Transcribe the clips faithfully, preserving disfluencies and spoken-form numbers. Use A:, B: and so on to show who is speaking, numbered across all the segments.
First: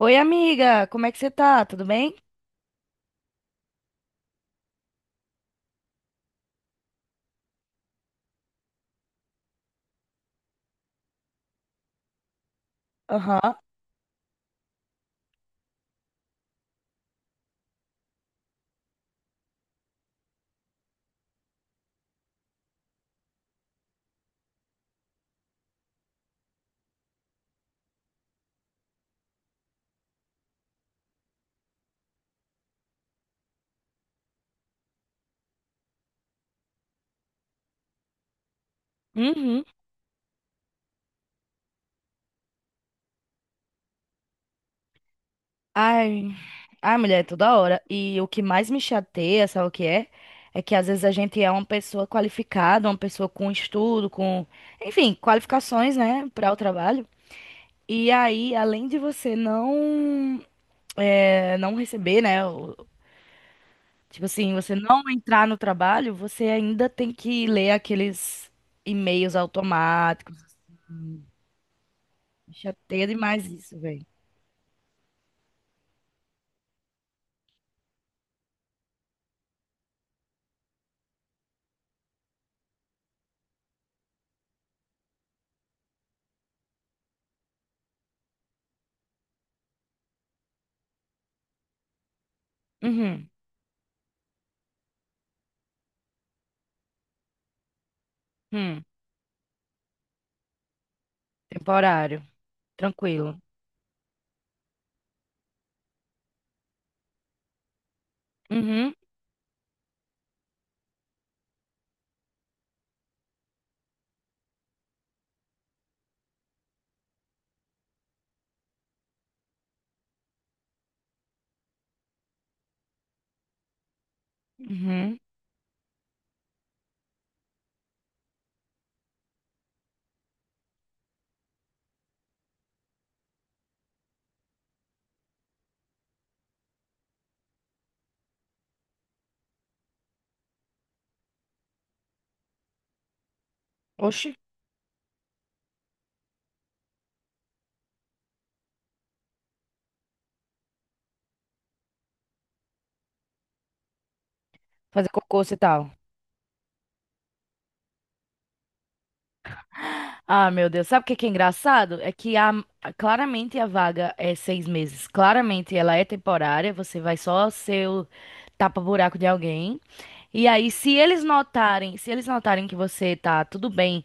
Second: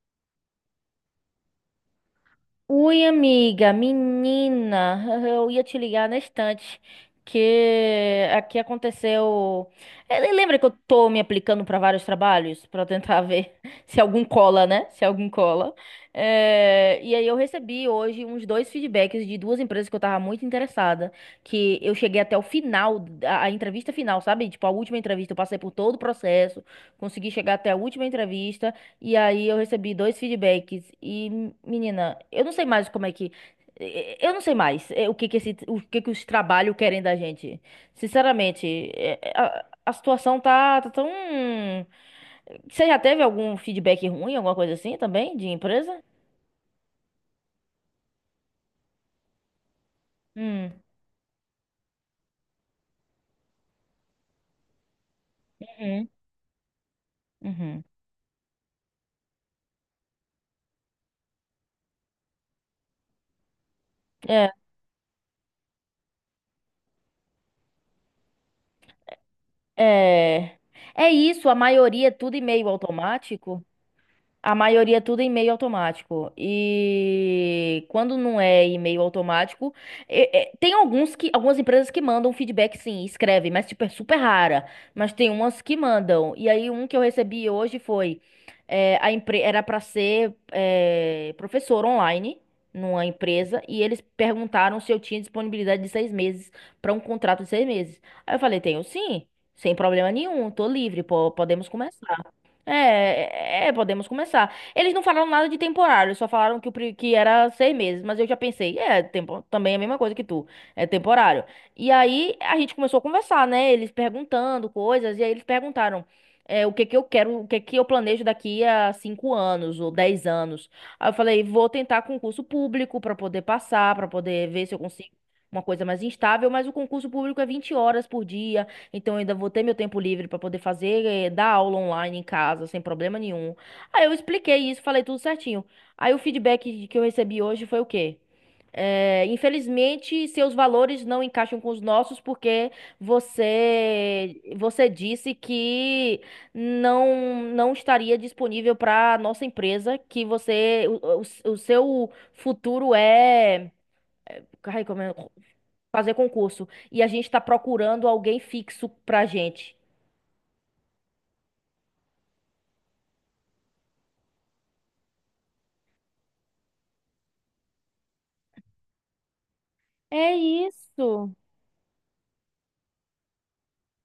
A: Oi, amiga, como é que você tá? Tudo bem?
B: Ui, amiga, menina, eu ia te ligar na estante que aqui aconteceu. Eh, Lembra que eu tô me aplicando para vários trabalhos para tentar ver
A: Aham.
B: se algum cola, né? Se algum cola. Eh, e aí eu recebi hoje uns dois feedbacks de duas empresas que eu tava muito interessada, que eu cheguei até o final, a, a entrevista final, sabe? Tipo, a última entrevista, eu passei por todo o processo, consegui chegar até a última entrevista. E aí eu recebi dois feedbacks e, menina, eu não sei mais como é que eh, eu não sei mais eh, o que que esse, o que que os trabalhos querem da gente. Sinceramente, eh,
A: Uhum.
B: a, a situação tá, tá tão. Você já teve algum feedback ruim, alguma coisa assim também, de empresa?
A: Ai, ai, mulher, é toda hora. E o que mais me chateia, sabe o que é? É
B: Hum.
A: que às vezes a gente é uma pessoa qualificada, uma pessoa com estudo, com, enfim, qualificações,
B: Uhum.
A: né, para o trabalho.
B: Uhum.
A: E aí, além de você não, é, não receber, né, o- tipo
B: É,
A: assim, você não entrar no trabalho, você ainda tem que ler aqueles e-mails automáticos.
B: é, é isso, a maioria é tudo
A: Me
B: e-mail
A: chateia demais
B: automático.
A: isso, velho.
B: A maioria é tudo em e-mail automático. E quando não é e-mail automático, é- é- tem alguns que, algumas empresas que mandam feedback, sim, escrevem, mas tipo, é super rara. Mas tem umas que mandam. E aí, um que eu recebi hoje foi: é, a empre era para ser é, professor online numa
A: Uhum.
B: empresa, e eles perguntaram se eu tinha disponibilidade de seis meses para um contrato de seis meses. Aí eu falei: tenho
A: Hum.
B: sim, sem problema nenhum, tô livre, po- podemos começar.
A: Temporário. Tranquilo.
B: É, é, é, podemos começar. Eles não falaram nada de temporário, só falaram que, o, pri- que era seis meses, mas eu já pensei,
A: Uhum,
B: é, tempo, também é a mesma coisa que tu, é temporário. E aí a gente começou a conversar, né? Eles perguntando coisas, e aí eles perguntaram é, o que que eu quero, o que que eu planejo daqui a cinco anos ou dez anos. Aí eu falei, vou tentar concurso público para poder passar, para poder ver se eu consigo
A: uhum.
B: uma coisa mais instável, mas o concurso público é vinte horas por dia. Então eu ainda vou ter meu tempo livre pra poder fazer, eh, dar aula online em casa, sem problema nenhum. Aí eu expliquei isso, falei tudo certinho. Aí o feedback que eu recebi hoje foi o quê? Eh, infelizmente, seus valores não encaixam com os nossos porque
A: Oxi,
B: você você disse que não não estaria disponível para nossa empresa, que você o, o, o seu futuro é. Ai, como
A: fazer
B: é?
A: cocô e tal.
B: Fazer concurso e a gente está procurando alguém fixo pra gente.
A: Ah, meu Deus. Sabe o que que é engraçado? É que a, claramente a vaga é seis meses. Claramente ela é temporária. Você vai só ser o tapa-buraco de alguém.
B: É
A: E aí, se eles
B: isso.
A: notarem, se eles notarem que você tá tudo bem,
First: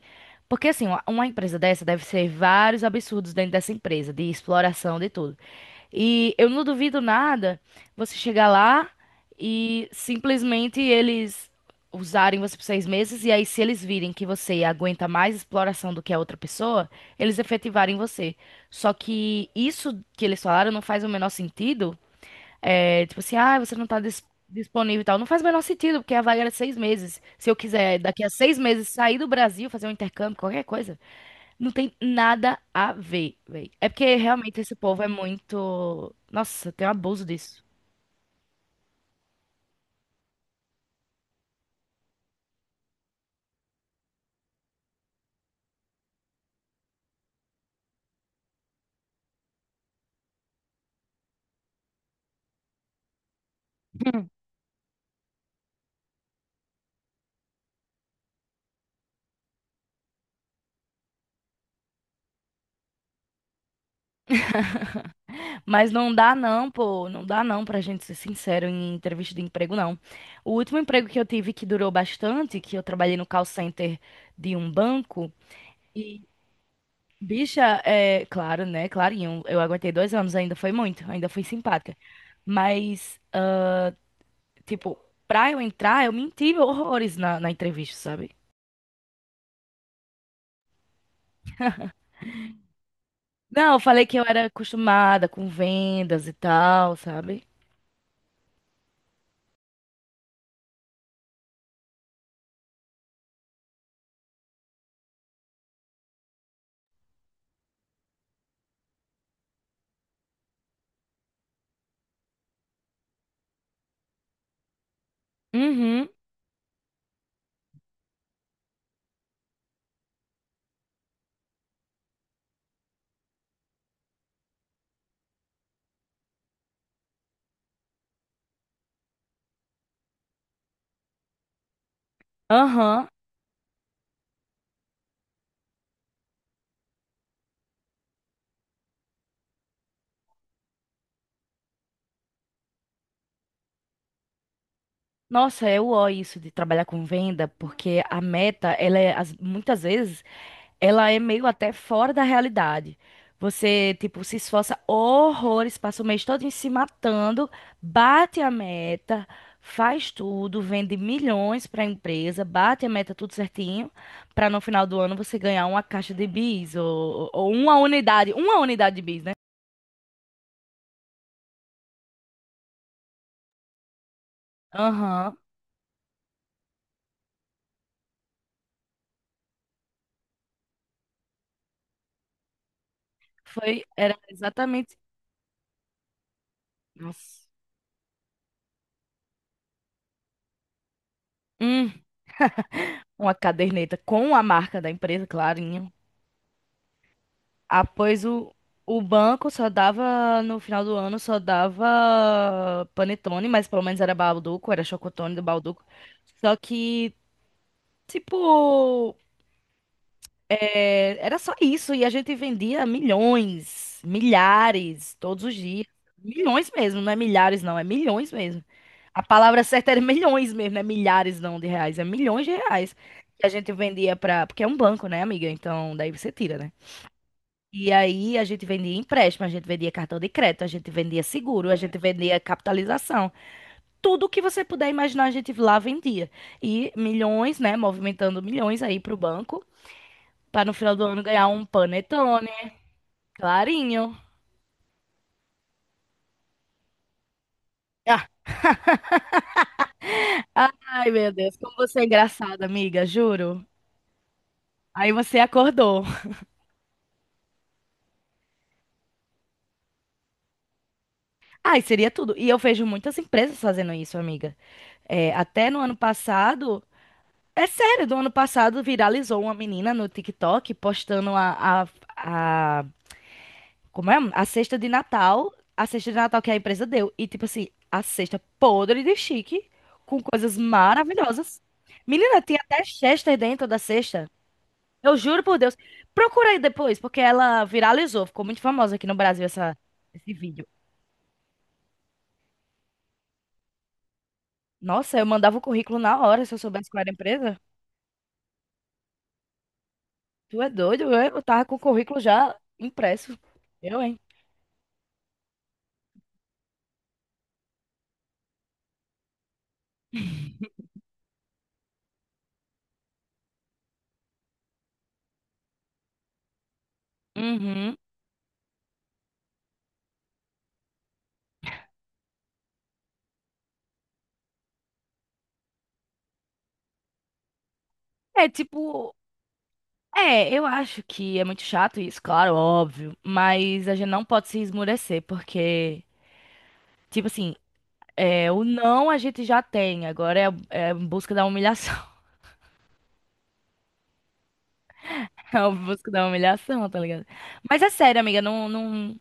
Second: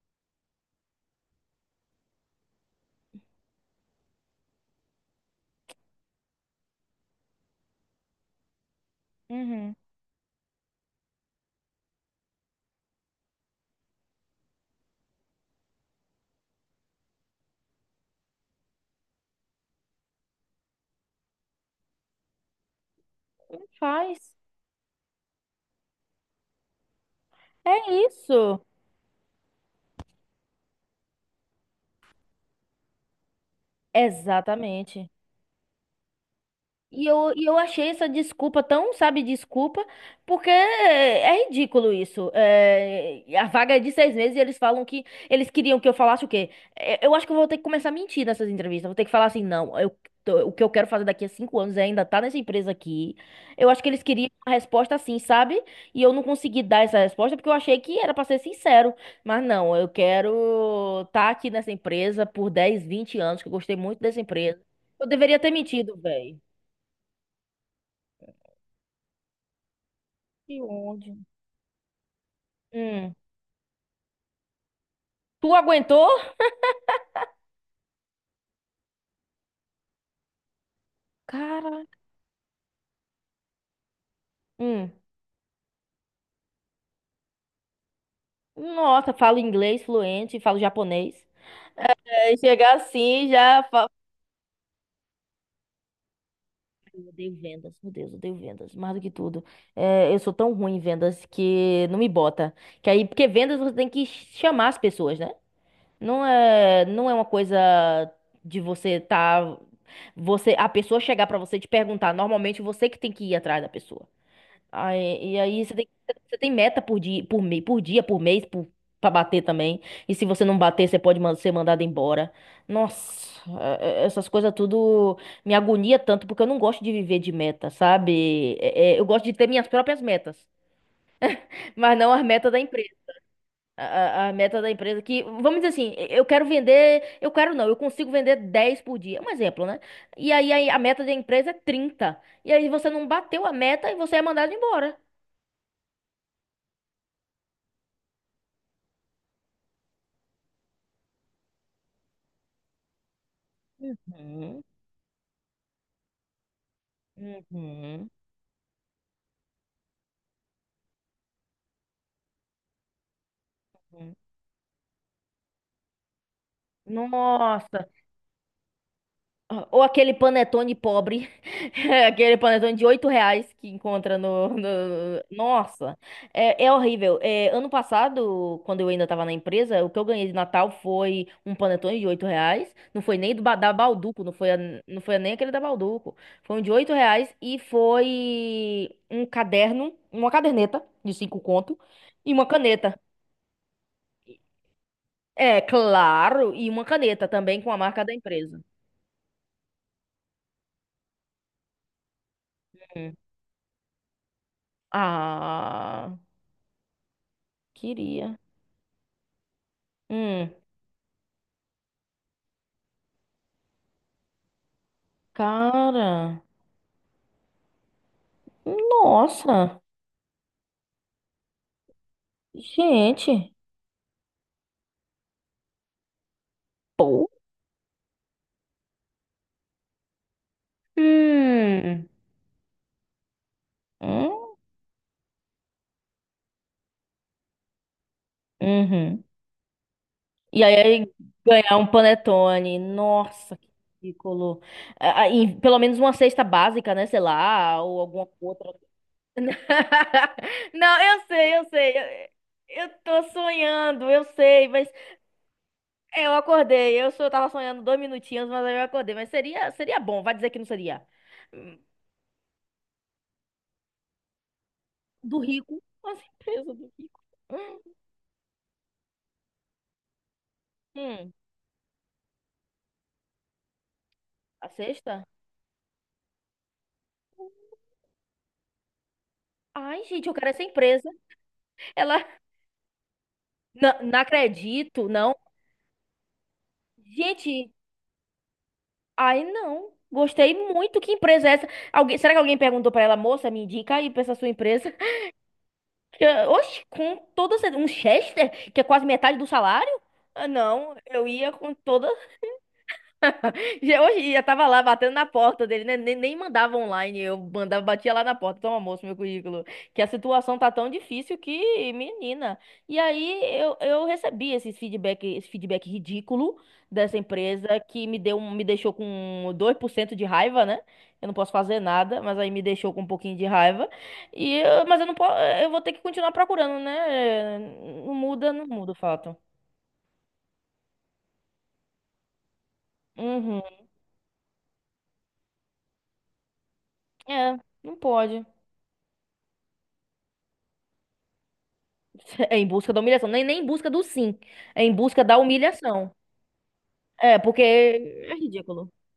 A: porque assim, uma uma empresa dessa deve ser vários absurdos dentro dessa empresa, de exploração, de tudo. E eu não duvido nada você chegar lá
B: Uhum.
A: e simplesmente eles usarem você por seis meses, e aí, se eles virem que você aguenta mais exploração do que a outra pessoa, eles efetivarem você. Só que isso que eles falaram não faz o menor sentido. É, tipo assim, ah, você não tá dis-
B: Faz.
A: disponível e tal. Não faz o menor sentido, porque a vaga era de seis meses. Se eu
B: É
A: quiser, daqui a seis
B: isso.
A: meses, sair do Brasil, fazer um intercâmbio, qualquer coisa. Não tem nada a ver, velho. É porque realmente esse povo é
B: Exatamente.
A: muito. Nossa, tem um
B: E
A: abuso
B: eu, e eu
A: disso.
B: achei essa desculpa tão, sabe, desculpa, porque é ridículo isso. É, a vaga é de seis meses e eles falam que eles queriam que eu falasse o quê? É, Eu acho que eu vou ter que começar a mentir nessas entrevistas. Vou ter que falar assim, não, eu, tô- o que eu quero fazer daqui a cinco anos é ainda estar nessa empresa aqui. Eu acho que eles
A: Hum.
B: queriam uma resposta assim, sabe? E eu não consegui dar essa resposta porque eu achei que era para ser sincero. Mas não, eu quero estar aqui nessa empresa por dez vinte anos, que eu gostei muito dessa empresa. Eu deveria ter
A: Mas
B: mentido,
A: não dá
B: velho.
A: não, pô, não dá não pra gente ser sincero em entrevista de emprego, não. O
B: Que
A: último emprego
B: ódio.
A: que eu tive que durou bastante, que eu
B: Hum.
A: trabalhei no call center de um banco,
B: Tu aguentou?
A: e, bicha, é, claro, né, clarinho, eu aguentei dois anos, ainda foi muito, ainda fui
B: Cara.
A: simpática. Mas, ah,
B: Hum.
A: tipo, pra eu entrar, eu menti horrores na, na entrevista, sabe?
B: Nossa, falo inglês fluente, falo japonês. É, chegar assim já.
A: Não, eu
B: Fa-
A: falei que eu era acostumada com vendas e tal,
B: Eu odeio
A: sabe?
B: vendas, meu Deus, eu odeio vendas, mais do que tudo. É, eu sou tão ruim em vendas que não me bota. Que aí, porque vendas você tem que chamar as pessoas, né? Não é, não é uma coisa de você tá, você, a pessoa chegar pra você e te perguntar. Normalmente você que tem que ir atrás da pessoa. Aí, e aí você tem,
A: Uhum,
B: você tem meta por dia, por, me- por dia, por mês, por, pra bater também. E se você não bater, você pode man- ser mandado embora. Nossa, é- é- essas coisas tudo me agonia tanto, porque eu não gosto de viver de meta, sabe? É- é, eu gosto de ter minhas próprias metas, mas não as metas da empresa.
A: aham.
B: A, a- a meta da empresa que, vamos dizer assim, eu quero vender, eu quero não, eu consigo vender dez por dia, um exemplo, né? E aí aí a meta da empresa é trinta. E aí você não bateu a meta e você é mandado embora.
A: Nossa, eu ó isso de trabalhar com venda, porque a meta, ela é, as- muitas vezes, ela é meio até fora da realidade. Você, tipo, se
B: Uhum.
A: esforça horrores, passa o mês todo se matando,
B: Uhum,
A: bate a meta, faz tudo, vende milhões para a empresa, bate a meta tudo certinho,
B: uhum.
A: para no final do ano você ganhar uma caixa de bis ou, ou uma
B: Nossa.
A: unidade, uma unidade de bis, né?
B: Ou aquele panetone pobre. Aquele panetone de oito reais que encontra no, no-
A: Aham.
B: Nossa. É, é horrível. É, ano passado, quando eu ainda estava na empresa, o que eu ganhei de Natal foi um panetone de oito reais. Não foi nem do, ba- da
A: Foi, era
B: Balduco, não foi, a-
A: exatamente.
B: não foi nem aquele da Balduco. Foi um de oito reais
A: Nossa.
B: e foi um caderno, uma caderneta de cinco conto
A: Hum,
B: e uma caneta.
A: uma caderneta com a marca da empresa,
B: É,
A: clarinho.
B: claro. E uma caneta também com a marca da
A: Após o,
B: empresa.
A: o banco só dava, no final do ano, só dava
B: Hum.
A: panetone, mas pelo menos era Balduco, era Chocotone do Balduco.
B: Ah,
A: Só que,
B: queria.
A: tipo,
B: Hum.
A: é, era só isso, e a gente vendia milhões, milhares, todos os dias.
B: Cara.
A: Milhões mesmo, não é milhares, não, é milhões mesmo. A palavra
B: Nossa.
A: certa era milhões mesmo, não é milhares não de reais, é milhões de reais. Que a
B: Gente.
A: gente vendia pra. Porque é um banco, né, amiga? Então daí você tira, né?
B: Pô.
A: E aí a gente vendia empréstimo, a gente vendia cartão de crédito, a gente vendia seguro, a gente
B: Hum.
A: vendia capitalização. Tudo que
B: Hum.
A: você puder imaginar, a gente lá vendia. E milhões, né? Movimentando milhões aí pro
B: Uhum.
A: banco. Pra
B: E
A: no final do
B: aí
A: ano ganhar um
B: ganhar um
A: panetone,
B: panetone. Nossa, que
A: clarinho.
B: ridículo. Ah, ah, e pelo menos uma cesta básica, né? Sei lá, ou alguma outra.
A: Ah,
B: Não,
A: ai,
B: eu
A: meu Deus,
B: sei, eu
A: como
B: sei.
A: você é
B: Eu
A: engraçada,
B: eu
A: amiga,
B: tô
A: juro.
B: sonhando, eu sei, mas
A: Aí você acordou.
B: É, eu acordei, eu só tava sonhando dois minutinhos, mas aí eu acordei. Mas seria, seria bom, vai dizer que não seria.
A: Ai,
B: Hum.
A: seria tudo. E eu vejo muitas empresas fazendo isso, amiga. É,
B: Do
A: até no
B: rico,
A: ano
B: nossa empresa
A: passado.
B: do rico.
A: É sério, do ano passado viralizou uma menina no TikTok postando
B: Hum,
A: a, a, a, como é? A
B: a
A: cesta de
B: sexta?
A: Natal. A cesta de Natal que a empresa deu. E, tipo assim, a cesta podre de chique,
B: Ai,
A: com
B: gente, eu quero
A: coisas
B: essa empresa.
A: maravilhosas.
B: Ela,
A: Menina, tinha até Chester dentro da
B: não, não
A: cesta.
B: acredito,
A: Eu
B: não.
A: juro por Deus. Procura aí depois, porque ela
B: Gente,
A: viralizou, ficou muito famosa aqui no Brasil
B: ai,
A: essa,
B: não.
A: esse
B: Gostei
A: vídeo.
B: muito. Que empresa é essa? Alguém, será que alguém perguntou pra ela, moça, me indica aí pra essa sua empresa?
A: Nossa, eu mandava o currículo na hora se
B: Eu,
A: eu
B: oxe,
A: soubesse qual era a
B: com
A: empresa.
B: toda certeza. Um Chester, que é quase metade do salário? Ah,
A: Tu é
B: não,
A: doido?
B: eu
A: Eu eu
B: ia
A: tava com
B: com
A: o
B: toda.
A: currículo já impresso. Eu,
B: Já-
A: hein?
B: hoje eu tava lá batendo na porta dele, né? Nem, nem mandava online, eu mandava, batia lá na porta, toma moço, meu currículo. Que a situação tá tão difícil que, menina. E aí eu, eu recebi esse feedback, esse feedback ridículo dessa empresa
A: Uhum.
B: que me deu, um- me deixou com dois por cento de raiva, né? Eu não posso fazer nada, mas aí me deixou com um pouquinho de raiva. E eu- mas eu não posso, eu vou ter que continuar procurando, né? Não
A: É
B: muda, não muda o
A: tipo.
B: fato.
A: É, eu acho que é muito chato isso, claro, óbvio.
B: Uhum.
A: Mas a gente não pode se esmurecer, porque, tipo assim,
B: É, não pode.
A: é, o não a gente já tem. Agora é, é em busca da humilhação.
B: É em busca da humilhação. Nem, nem em busca do sim. É em busca da
A: É em busca
B: humilhação.
A: da humilhação, tá ligado?
B: É, porque
A: Mas é sério,
B: é
A: amiga, não,
B: ridículo.
A: não.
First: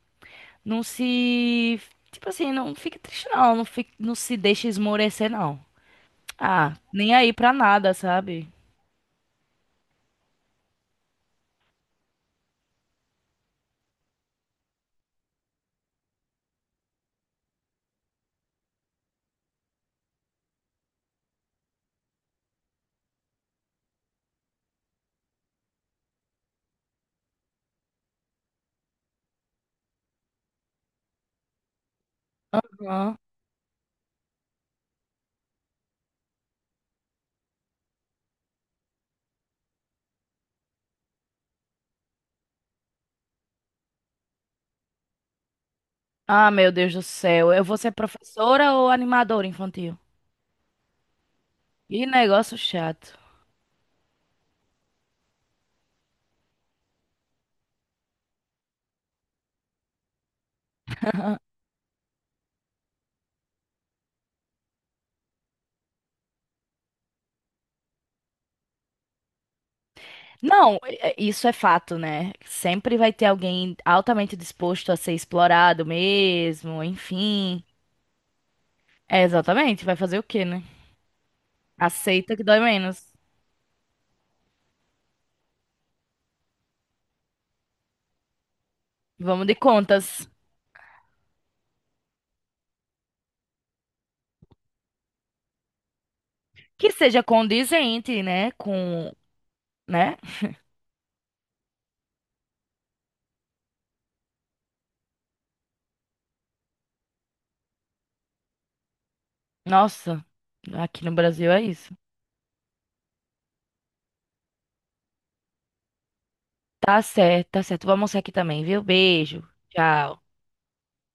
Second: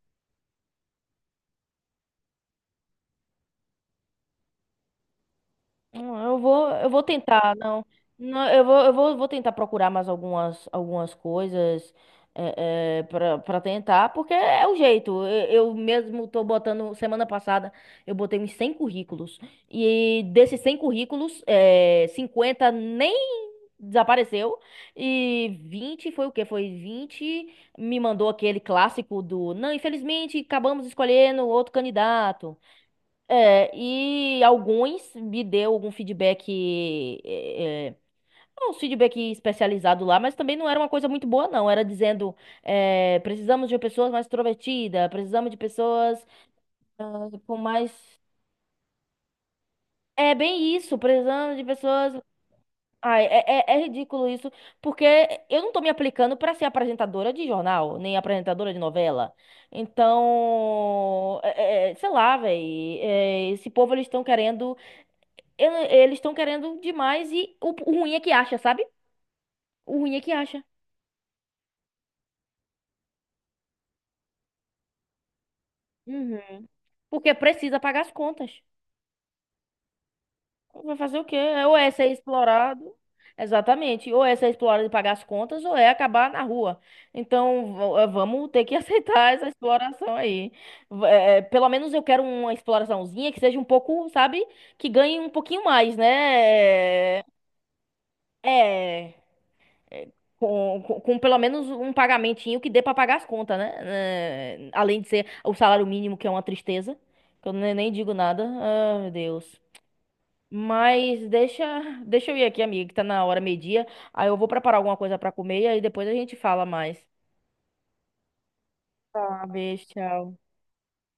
A: Não se. Tipo assim, não fique triste, não. Não, fique, não se deixe esmorecer, não.
B: Hum. Eu vou,
A: Ah,
B: eu vou
A: nem aí pra
B: tentar, não.
A: nada, sabe?
B: Não, eu vou, eu vou, vou tentar procurar mais algumas, algumas coisas é, para tentar, porque é o jeito. Eu, eu mesmo tô botando, semana passada, eu botei uns cem currículos. E desses cem currículos, é, cinquenta nem desapareceu. E vinte foi o quê? Foi vinte me mandou aquele clássico do, não, infelizmente acabamos escolhendo outro candidato.
A: Aham.
B: É, e alguns me deu algum feedback, é, é, uns feedback especializado lá, mas também não era uma coisa muito boa, não. Era dizendo, é, precisamos de pessoas mais extrovertidas, precisamos de pessoas,
A: Ah, meu Deus do
B: ah,
A: céu.
B: com
A: Eu vou ser
B: mais...
A: professora ou animadora infantil?
B: É bem isso, precisamos de
A: Que
B: pessoas.
A: negócio chato.
B: Ai, é, é, é ridículo isso, porque eu não tô me aplicando pra ser apresentadora de jornal, nem apresentadora de novela. Então, é- é, é, sei lá, velho, esse povo eles estão querendo, eu- eles estão querendo demais e o, o ruim é que acha, sabe? O ruim é que acha,
A: Não, é- é- isso é fato, né? Sempre vai ter alguém altamente disposto a ser explorado
B: Uhum.
A: mesmo,
B: porque
A: enfim.
B: precisa pagar as contas.
A: É, exatamente. Vai fazer o quê, né?
B: Vai fazer o quê? É, Ou é ser
A: Aceita que dói
B: explorado.
A: menos.
B: Exatamente. Ou é ser explorado e pagar as contas, ou é acabar na rua. Então, v- eh, vamos ter que aceitar
A: Vamos
B: essa
A: de
B: exploração
A: contas.
B: aí. V- eh, pelo menos eu quero uma exploraçãozinha que seja um pouco, sabe? Que ganhe um pouquinho mais,
A: Que
B: né?
A: seja
B: É.
A: condizente, né? Com.
B: é, é,
A: Né?
B: Com, com, com pelo menos um pagamentinho que dê pra pagar as contas, né? Eh, Além de ser o salário mínimo, que é uma tristeza. Que eu ne- nem digo nada. Ah, meu Deus.
A: Nossa, aqui no
B: Mas
A: Brasil é
B: deixa,
A: isso.
B: deixa eu ir aqui, amiga, que tá na hora meio-dia. Aí eu vou preparar alguma coisa pra comer e aí depois a gente fala
A: Tá
B: mais.
A: certo, tá certo. Vou almoçar aqui também, viu? Beijo.
B: Uma vez,
A: Tchau.
B: tchau.